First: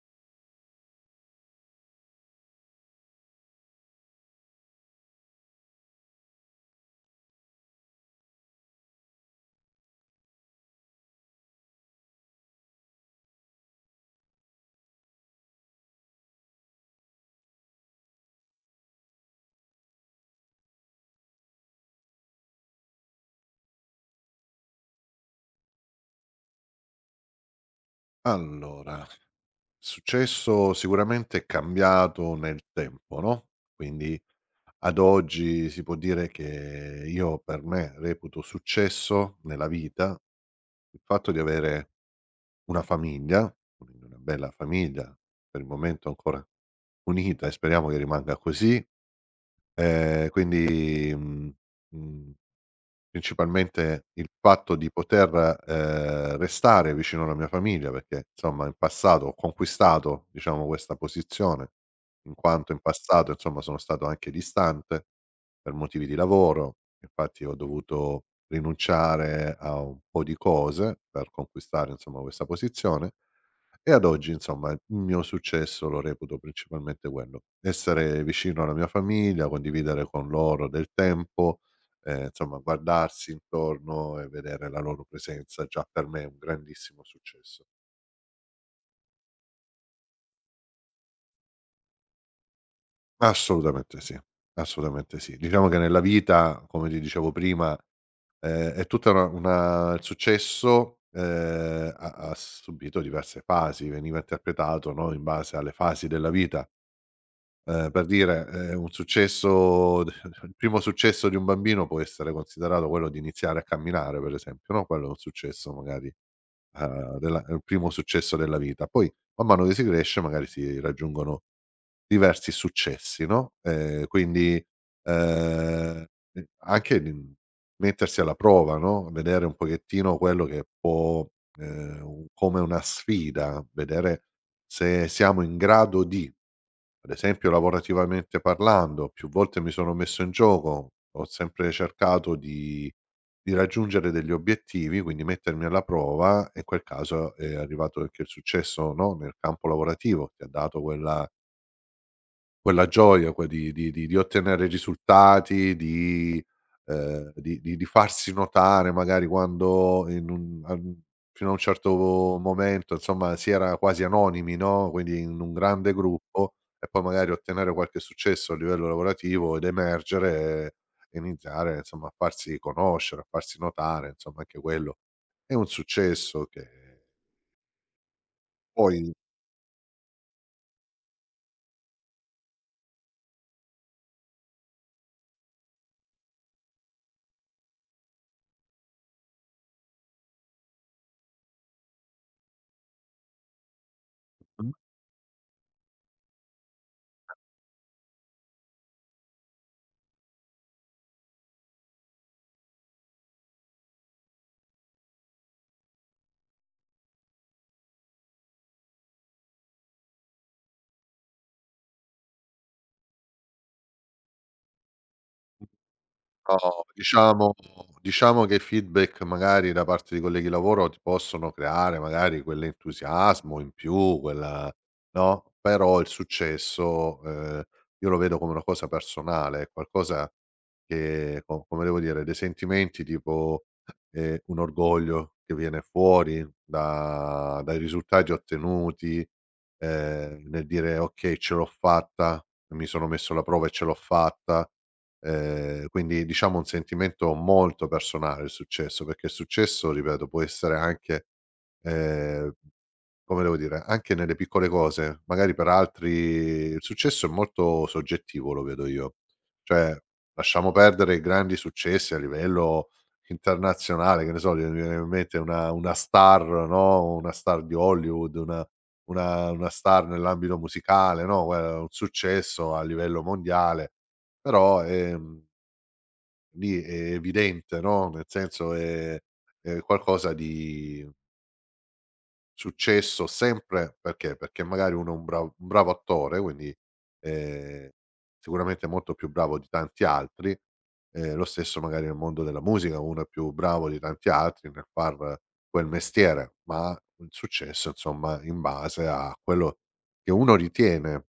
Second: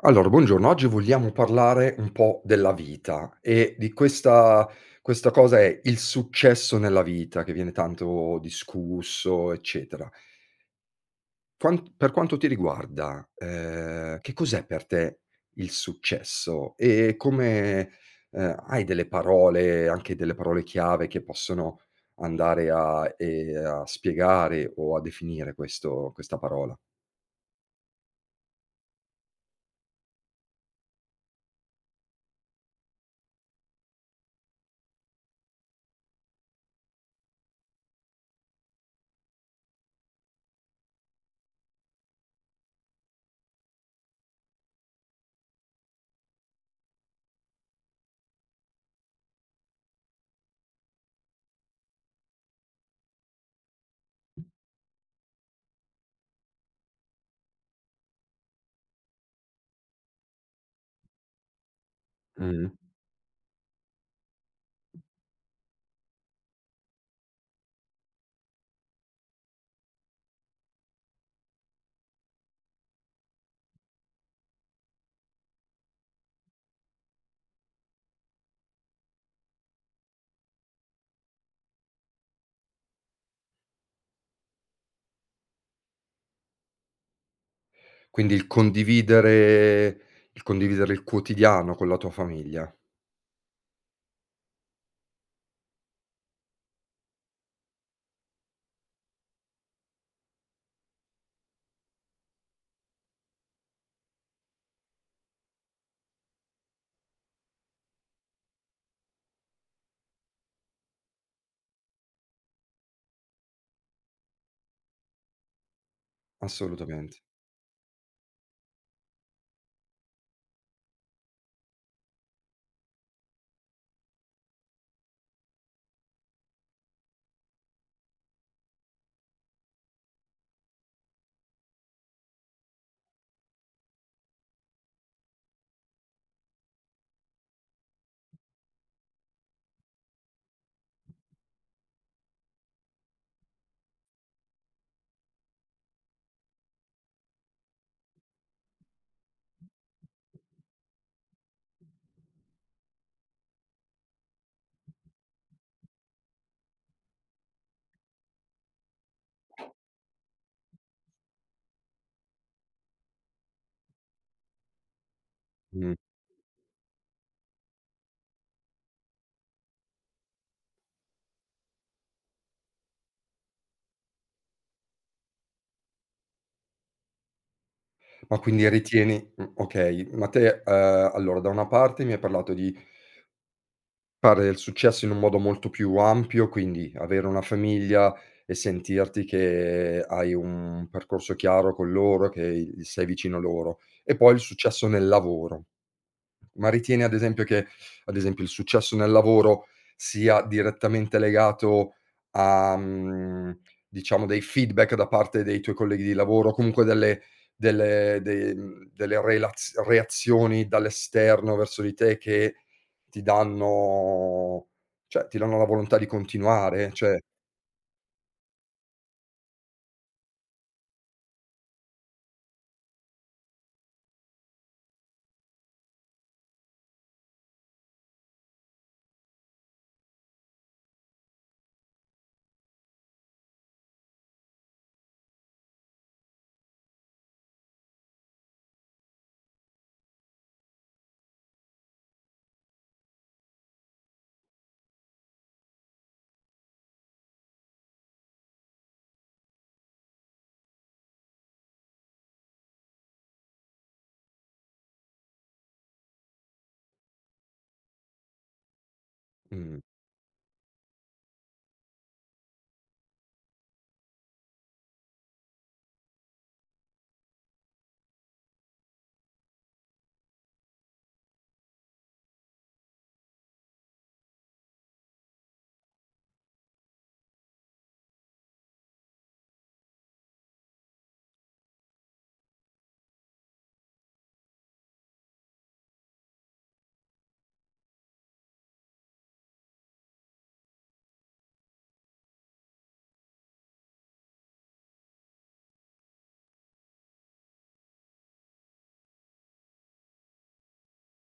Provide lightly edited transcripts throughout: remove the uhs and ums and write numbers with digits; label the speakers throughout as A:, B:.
A: Allora, buongiorno. Oggi vogliamo parlare un po' della vita e di questa cosa è il successo nella vita che viene tanto discusso, eccetera. Quan per quanto ti riguarda, che cos'è per te il successo? E come hai delle parole, anche delle parole chiave che possono andare a a spiegare o a definire questo questa parola?
B: Allora, successo sicuramente è cambiato nel tempo, no, quindi ad oggi si può dire che io per me reputo successo nella vita il fatto di avere una famiglia, quindi una bella famiglia, per il momento ancora unita e speriamo che rimanga così. Quindi, mhmm, mhmm Principalmente il fatto di poter, restare vicino alla mia famiglia, perché insomma in passato ho conquistato, diciamo, questa posizione, in
A: Mh.
B: quanto in passato, insomma, sono stato anche distante per motivi di lavoro. Infatti ho dovuto rinunciare a un po' di cose per conquistare, insomma, questa posizione. E ad oggi insomma il mio successo lo reputo principalmente quello: essere vicino alla mia famiglia, condividere con loro del tempo, insomma guardarsi intorno e vedere la loro presenza già per me è un grandissimo successo.
A: Quindi il condividere il condividere il quotidiano con la tua famiglia,
B: Assolutamente sì, assolutamente sì. Diciamo che nella vita, come ti dicevo prima, è tutta una il successo, ha subito diverse fasi, veniva interpretato, no, in base alle fasi della vita. Per dire, un successo d il primo successo di un bambino può essere considerato quello di iniziare a camminare, per esempio, no, quello è un successo magari,
A: assolutamente.
B: della è il primo successo della vita. Poi man mano che si cresce magari si raggiungono diversi successi, no, ehm, e anche di mettersi alla prova, no, vedere un pochettino quello che può u come una sfida, vedere se siamo in grado di ad esempio lavorativamente parlando, più volte mi sono messo in gioco, ho sempre cercato di raggiungere degli obiettivi, quindi mettermi alla prova e in quel caso è arrivato anche il successo, no, nel campo lavorativo, che ha dato quella gioia poi di ottenere risultati, di farsi notare magari quando in un a un fino a un certo momento, insomma, si era quasi anonimi, no, quindi in un grande
A: Mh.
B: gruppo e poi magari ottenere qualche successo a livello lavorativo ed emergere e iniziare, insomma, a farsi conoscere, a farsi notare, insomma, anche quello è un successo che
A: Ma quindi
B: poi.
A: ritieni okay, ma te, allora da una parte mi hai parlato di fare il successo in un modo molto più ampio, quindi avere una famiglia e sentirti che hai un percorso chiaro con loro, che i sei vicino loro, e poi il successo nel lavoro. Ma ritieni ad esempio che, ad esempio, il successo nel lavoro sia direttamente legato a, diciamo dei feedback da parte dei tuoi colleghi di lavoro, o comunque delle delle relaz reazioni dall'esterno verso di te che ti danno cioè ti danno la volontà di
B: No,
A: continuare? Cioè
B: diciamo, che i feedback magari da parte di colleghi di lavoro ti possono creare magari quell'entusiasmo in più, quella no, però il successo, io lo vedo come una cosa personale, è qualcosa che co come devo dire, dei sentimenti tipo, un orgoglio che viene fuori da dai risultati ottenuti, nel dire: "Okay, ce l'ho fatta, mi sono messo alla prova e ce l'ho fatta." Quindi diciamo un sentimento molto personale il successo, perché il successo, ripeto, può essere anche, ehm come devo dire, anche nelle piccole cose, magari per altri il successo è molto soggettivo, lo vedo io.
A: mh,
B: Cioè, lasciamo perdere i grandi successi a livello internazionale, che ne so, mi viene in mente una star, no, una star di Hollywood, una star nell'ambito musicale, no, un successo a livello mondiale, però, lì è evidente, no, nel senso è qualcosa di successo sempre perché? Perché magari uno è un bravo attore, quindi, ehm, sicuramente molto più bravo di tanti altri, lo stesso magari nel mondo della musica, uno è più bravo di tanti altri nel far quel mestiere, ma il successo insomma in base a quello che uno ritiene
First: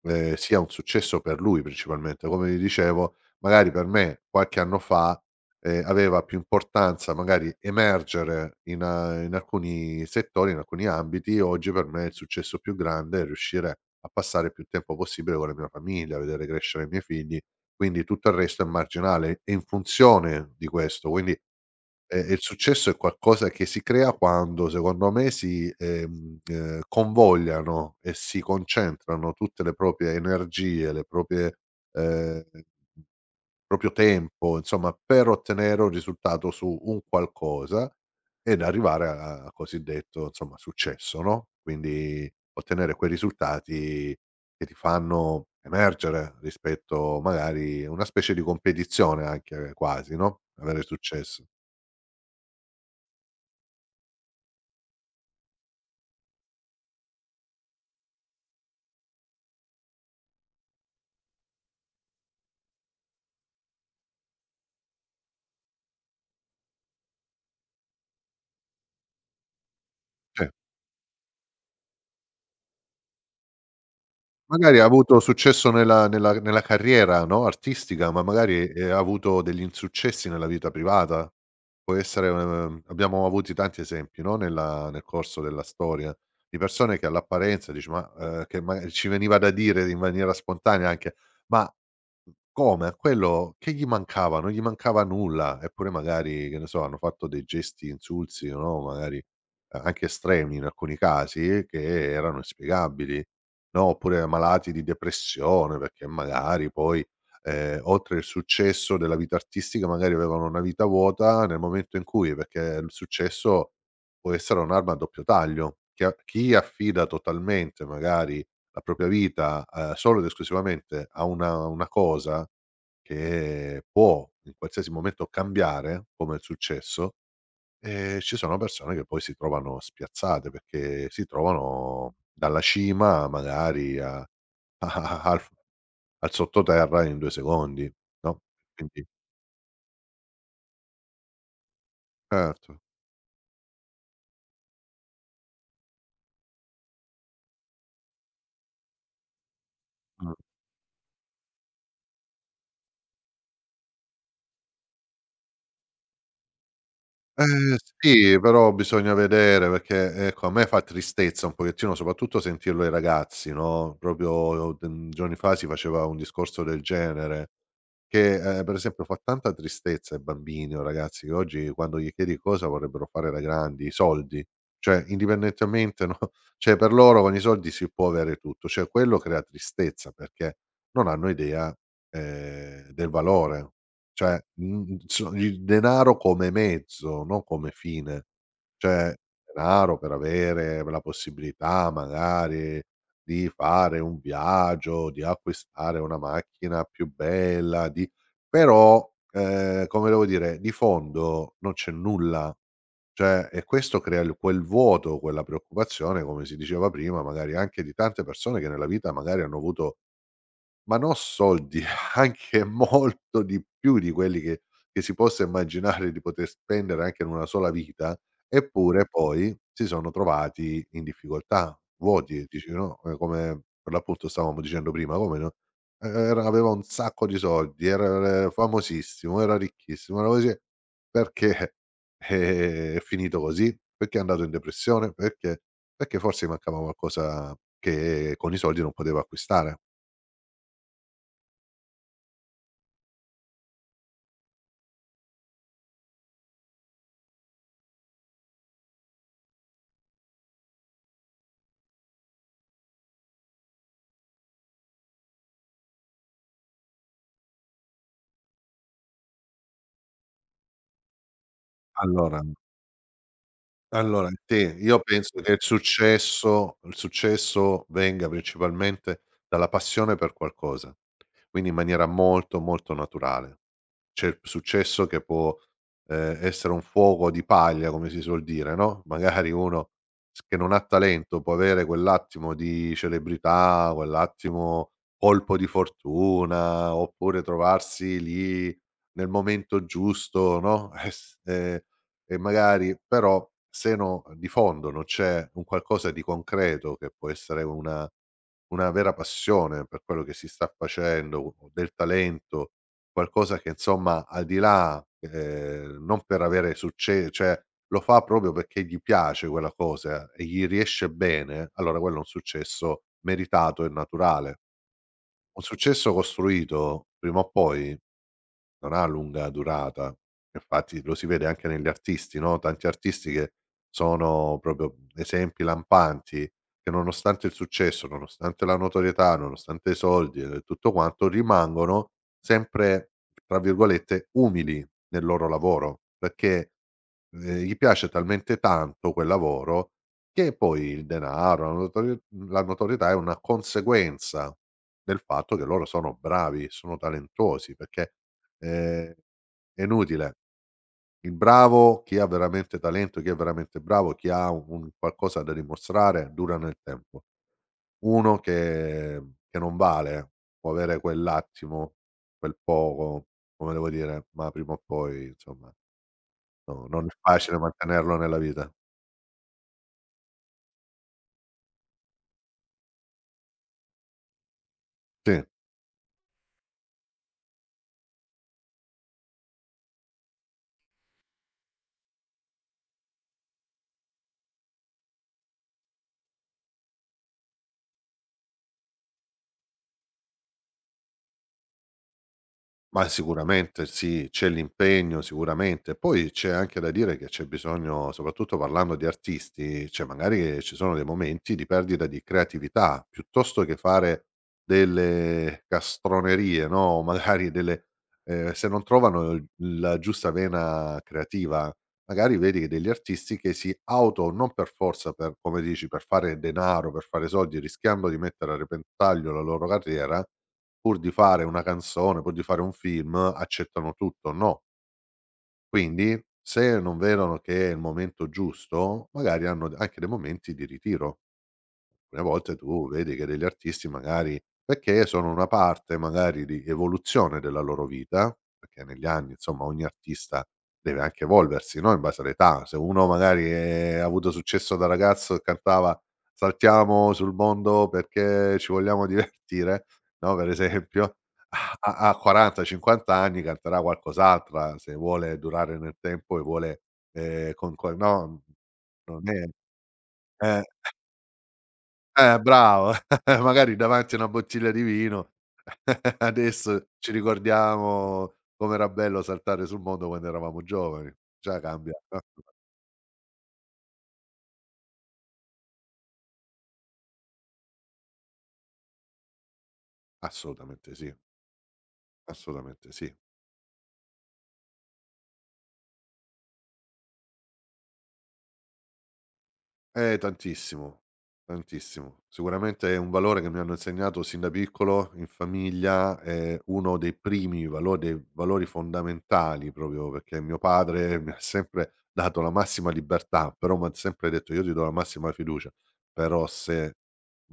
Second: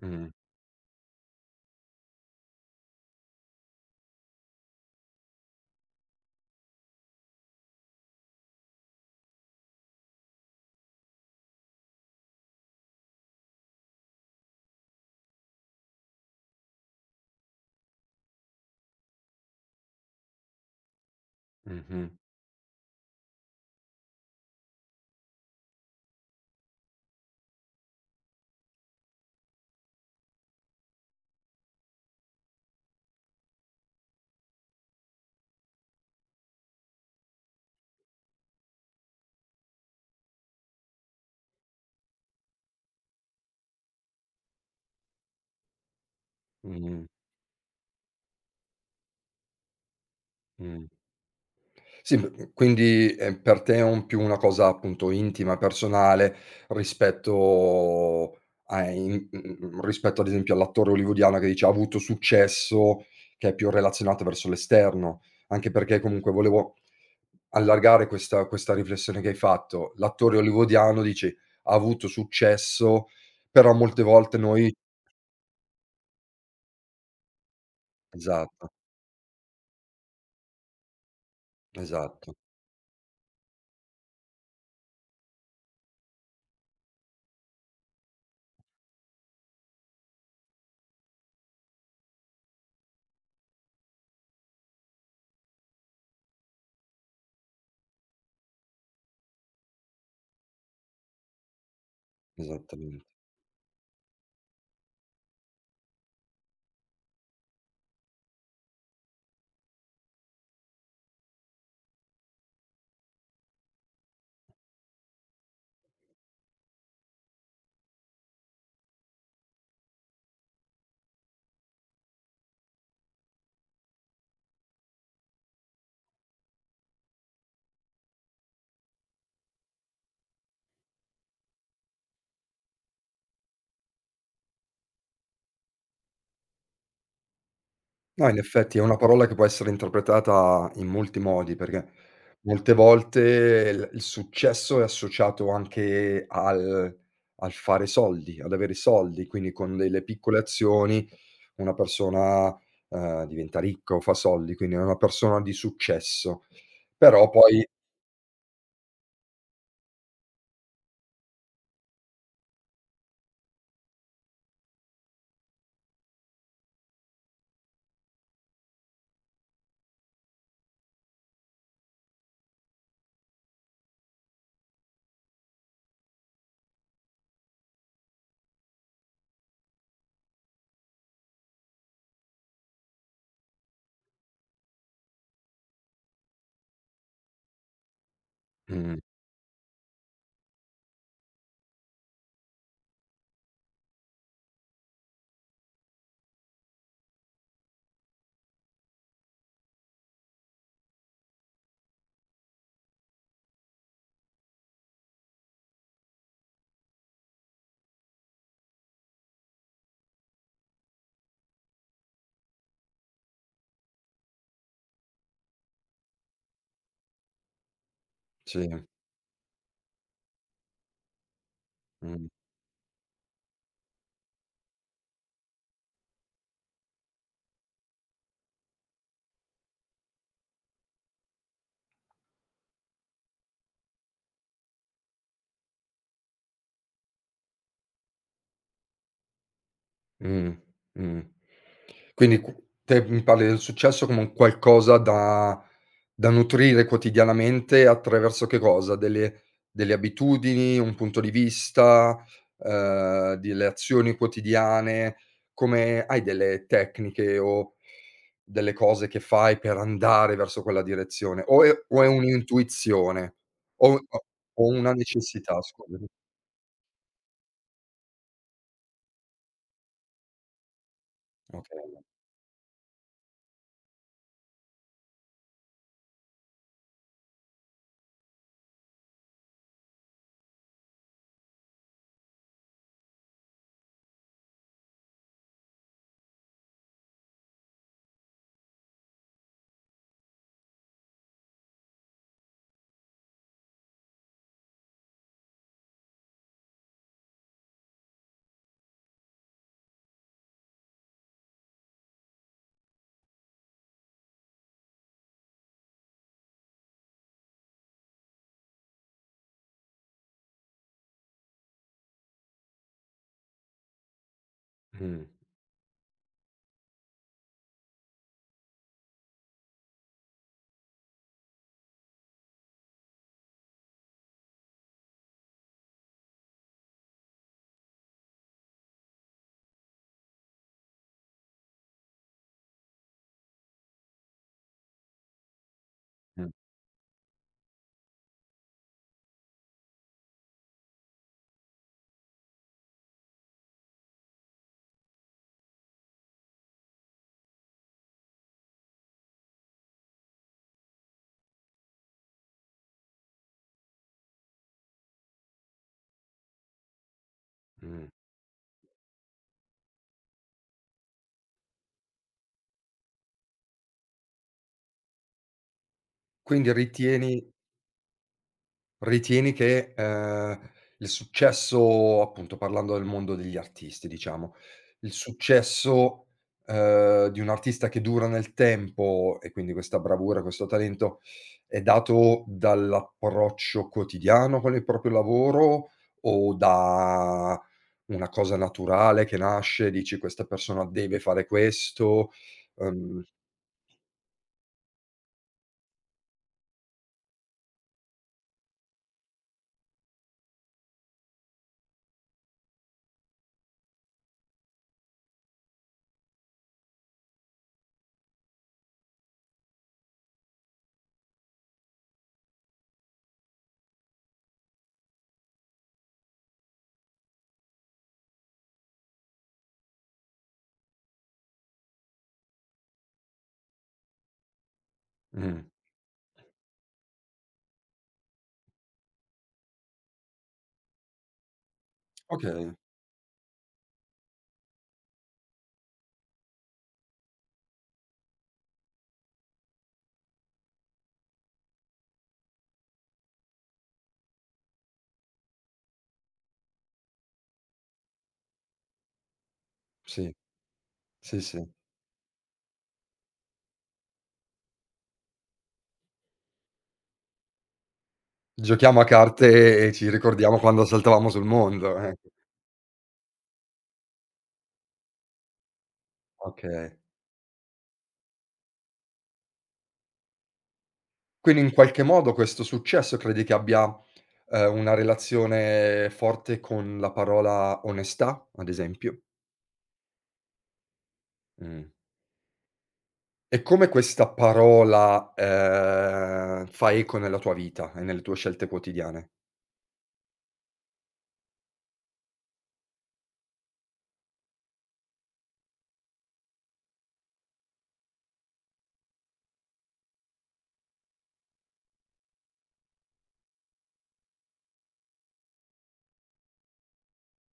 A: mh,
B: Sia un successo per lui principalmente. Come ti dicevo, magari per me qualche anno fa, aveva più importanza magari emergere in alcuni settori, in alcuni ambiti. Oggi per me il successo più grande è riuscire a passare il più tempo possibile con la mia famiglia, a vedere crescere i miei figli, quindi tutto il resto è marginale, è in funzione di questo. Quindi
A: mh-mh,
B: Il successo è qualcosa che si crea quando, secondo me, si convogliano e si concentrano tutte le proprie energie, le proprie il proprio tempo, insomma, per ottenere un risultato su un qualcosa ed arrivare a a cosiddetto, insomma, successo, no, quindi ottenere quei risultati che ti fanno emergere
A: mh,
B: rispetto magari a una specie di competizione anche quasi, no, avere
A: mh.
B: successo.
A: Sì, quindi, per te è un più una cosa appunto intima, personale, rispetto a rispetto ad esempio all'attore hollywoodiano che dice ha avuto successo, che è più relazionato verso l'esterno. Anche perché comunque volevo allargare questa riflessione che hai fatto. L'attore
B: Ce
A: hollywoodiano dici: "Ha avuto successo", però molte volte noi
B: Magari ha avuto successo nella carriera, no, artistica, ma magari,
A: esatto,
B: ha avuto degli insuccessi nella vita privata. Può essere
A: esatto,
B: abbiamo avuti tanti esempi, no, nel corso della storia, di persone che all'apparenza dici: "Ma", che magari ci veniva da dire in maniera spontanea anche: "Ma come? A quello che gli mancava? Non gli mancava nulla, eppure magari, che ne so, hanno fatto dei gesti insulsi, no, magari, a anche estremi in alcuni casi, che erano
A: esattamen
B: inspiegabili, no, oppure malati di depressione perché magari poi, oltre il successo della vita artistica magari avevano una vita vuota nel momento in cui perché il successo può essere un'arma a doppio taglio, chi a chi affida totalmente magari la propria vita, solo ed esclusivamente a una cosa che può in qualsiasi momento cambiare, come il successo, ci sono persone che poi si trovano spiazzate, perché si trovano dalla cima magari a al f al sottoterra in 2 secondi,
A: No, in
B: no,
A: effetti è una
B: quindi
A: parola che può essere interpretata in molti modi, perché molte
B: certo,
A: volte il successo è associato anche al al fare soldi, ad avere soldi, quindi con delle
B: mh.
A: piccole azioni una persona, diventa ricca o fa soldi, quindi è una persona di successo. Però poi
B: Sì, però bisogna vedere perché, ecco, a me fa tristezza un pochettino, soprattutto sentirlo ai ragazzi, no, proprio, giorni fa si faceva un discorso del genere che, per esempio fa tanta tristezza ai bambini o ragazzi che oggi quando gli chiedi cosa vorrebbero fare da grandi, i soldi, cioè indipendentemente, no, cioè per loro con i soldi si può avere tutto, cioè quello crea tristezza perché non hanno idea, del valore. Cioè, so il denaro come mezzo, non come fine.
A: mh,
B: Cioè, denaro per avere la possibilità magari di fare un viaggio, di acquistare una macchina più bella, di però, come devo dire, di fondo non c'è nulla. Cioè, e questo crea il quel vuoto, quella preoccupazione, come si diceva prima, magari anche di tante persone che nella vita magari hanno avuto ma no soldi, anche molto di più di quelli che si possa immaginare di poter spendere anche in una sola vita,
A: sì,
B: eppure poi si sono trovati in difficoltà,
A: mh.
B: vuoti, dici no, come per l'appunto stavamo dicendo prima, come no, e era aveva un sacco di soldi, era famosissimo, era ricchissimo, era così perché, è finito così? Perché è andato in depressione? Perché forse gli mancava qualcosa che con i soldi non poteva acquistare.
A: Mh, mh. Quindi qu te mi parli del successo come un qualcosa da da nutrire quotidianamente attraverso che cosa? Delle delle abitudini, un punto di vista, delle azioni quotidiane? Come hai delle tecniche o delle cose che fai per andare verso quella direzione? O è
B: Allora
A: un'intuizione? O u
B: Allora, sì,
A: o una
B: io penso che
A: necessità, scusami.
B: il successo venga principalmente dalla passione per qualcosa, quindi in
A: Okay.
B: maniera molto, molto naturale. C'è il successo che può, essere un fuoco di paglia, come si suol dire, no, magari uno s che non ha talento può avere quell'attimo di celebrità, quell'attimo colpo di fortuna, oppure trovarsi lì nel momento giusto, no, es e magari però se no di fondo non c'è un qualcosa di concreto che può essere una vera passione per quello che si sta facendo, o del talento, qualcosa che insomma al di là, non per avere succe cioè lo fa proprio perché gli piace quella cosa e gli riesce bene, allora quello è un successo meritato e naturale.
A: Mh,
B: Un successo costruito prima o poi non ha lunga durata. Infatti lo si vede anche negli artisti, no, tanti artisti che sono proprio esempi lampanti, che nonostante il successo, nonostante la notorietà, nonostante i soldi e tutto quanto, rimangono sempre, tra virgolette, "umili" nel loro lavoro,
A: mh,
B: perché, gli piace talmente tanto quel lavoro che poi il denaro, la notorietà è una conseguenza del fatto che loro sono bravi, sono talentuosi, perché Ehm, è inutile. Il bravo, chi ha veramente talento, chi è veramente bravo, chi ha un qualcosa da dimostrare dura nel tempo.
A: mh.
B: Uno che non vale può avere quell'attimo, quel poco, come devo dire, ma prima o poi insomma
A: Quindi
B: no, non è
A: ritieni
B: facile mantenerlo nella vita.
A: Ritieni che, il successo appunto parlando del mondo degli artisti diciamo, il
B: Sì.
A: successo, di un artista che dura nel tempo e quindi questa bravura, questo talento, è dato dall'approccio quotidiano con il proprio lavoro o da una cosa naturale che nasce, dici: "Questa persona deve fare questo"?
B: Ma
A: Ehm
B: sicuramente sì, c'è l'impegno sicuramente, poi c'è anche da dire che c'è bisogno, soprattutto parlando di artisti, cioè magari ci sono dei momenti di perdita di creatività, piuttosto che fare delle castronerie, no, magari delle se non trovano il la giusta vena creativa, magari vedi che degli artisti che si auto non per forza per come dici, per fare denaro, per fare soldi, rischiando di mettere a repentaglio la loro carriera pur di fare una canzone, pur di fare un film, accettano tutto, no.
A: mh,
B: Quindi se non vedono che è il momento giusto, magari hanno d anche dei momenti di ritiro alcune volte
A: okay,
B: tu vedi che degli artisti magari perché sono una parte magari di evoluzione della loro vita, perché negli anni insomma ogni artista deve anche evolversi, no, in base all'età. Se uno magari è ha avuto successo da ragazzo e cantava: "Saltiamo sul mondo perché ci vogliamo divertire",
A: sì,
B: no, per esempio,
A: sì, sì.
B: a a a 40, 50 anni canterà qualcos'altra, se vuole durare nel tempo e vuole, con no,
A: Giochiamo a
B: non è
A: carte e ci ricordiamo
B: eh.
A: quando saltavamo sul mondo, ecco.
B: Bravo, magari davanti a una bottiglia di vino adesso
A: Okay.
B: ci ricordiamo com'era bello saltare sul mondo quando eravamo giovani. Già
A: Quindi in
B: cambia
A: qualche modo questo successo credi che abbia, una relazione forte con la parola onestà, ad esempio?
B: assolutamente sì,
A: Mh.
B: assolutamente sì.
A: E come questa parola, fa eco nella tua vita e nelle tue scelte quotidiane?
B: Tantissimo, tantissimo. Sicuramente è un valore che mi hanno insegnato sin da piccolo in famiglia, è uno dei primi valo dei valori fondamentali proprio perché mio padre mi ha sempre dato la massima libertà, però m'ha sempre detto: "Io ti do la massima fiducia, però se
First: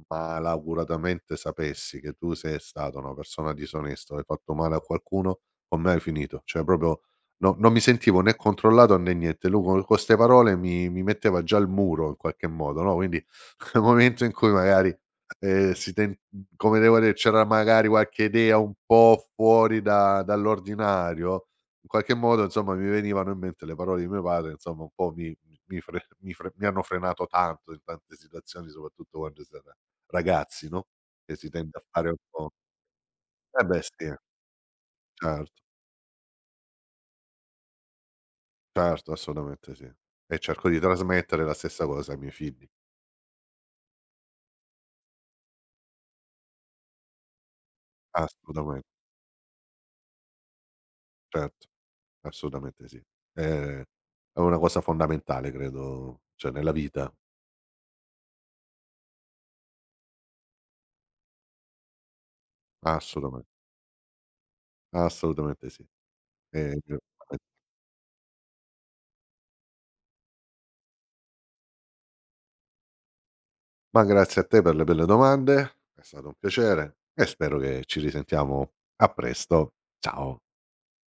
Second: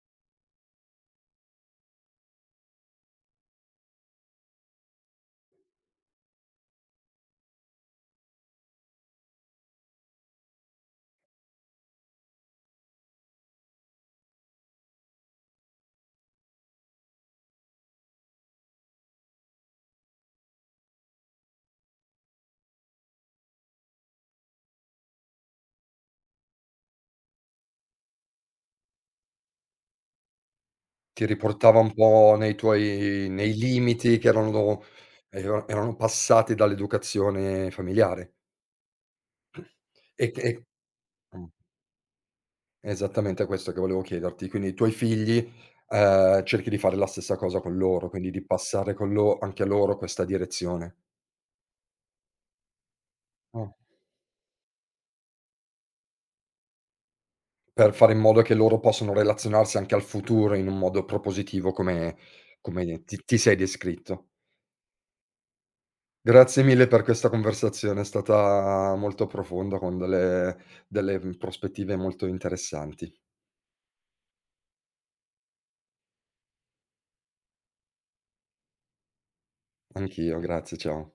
B: malauguratamente sapessi che tu sei stata una persona disonesta o hai fatto male a qualcuno, con me hai finito". Cioè proprio. No, non mi sentivo né controllato né niente. Lui co con 'ste parole mi metteva già al muro in qualche modo, no, quindi nel momento in cui magari, si ten come devo dire, c'era magari qualche idea un po' fuori da dall'ordinario, in qualche modo insomma mi venivano in mente le parole di mio padre, insomma un po' mi hanno frenato tanto in tante situazioni, soprattutto quando si era ragazzi, no,
A: Ti
B: e si tende
A: riportava
B: a
A: un
B: fare un
A: po'
B: po'
A: nei tuoi nei
B: eh beh sì,
A: limiti che erano
B: certo.
A: era erano passati dall'educazione familiare?
B: Certo, assolutamente sì.
A: E
B: E
A: che e
B: cerco di trasmettere
A: mh.
B: la stessa cosa ai miei figli.
A: Esattamente, è questo che volevo chiederti. Quindi i tuoi figli, cerchi di fare la stessa cosa con loro, quindi di
B: Assolutamente,
A: passare con lo anche a loro questa direzione.
B: certo, assolutamente sì.
A: Mh.
B: Ehm, è una cosa fondamentale credo, cioè nella vita,
A: Per fare in modo che loro possano relazionarsi anche al futuro in un modo propositivo come come ti ti
B: assolutamen
A: sei descritto.
B: assolutamente sì.
A: Grazie
B: Ehm,
A: mille per questa conversazione, è stata molto profonda con delle delle prospettive molto interessanti.
B: ma grazie a te per le belle domande, è stato un piacere e spero che ci risentiamo a presto. Ciao.
A: Anch'io, grazie, ciao.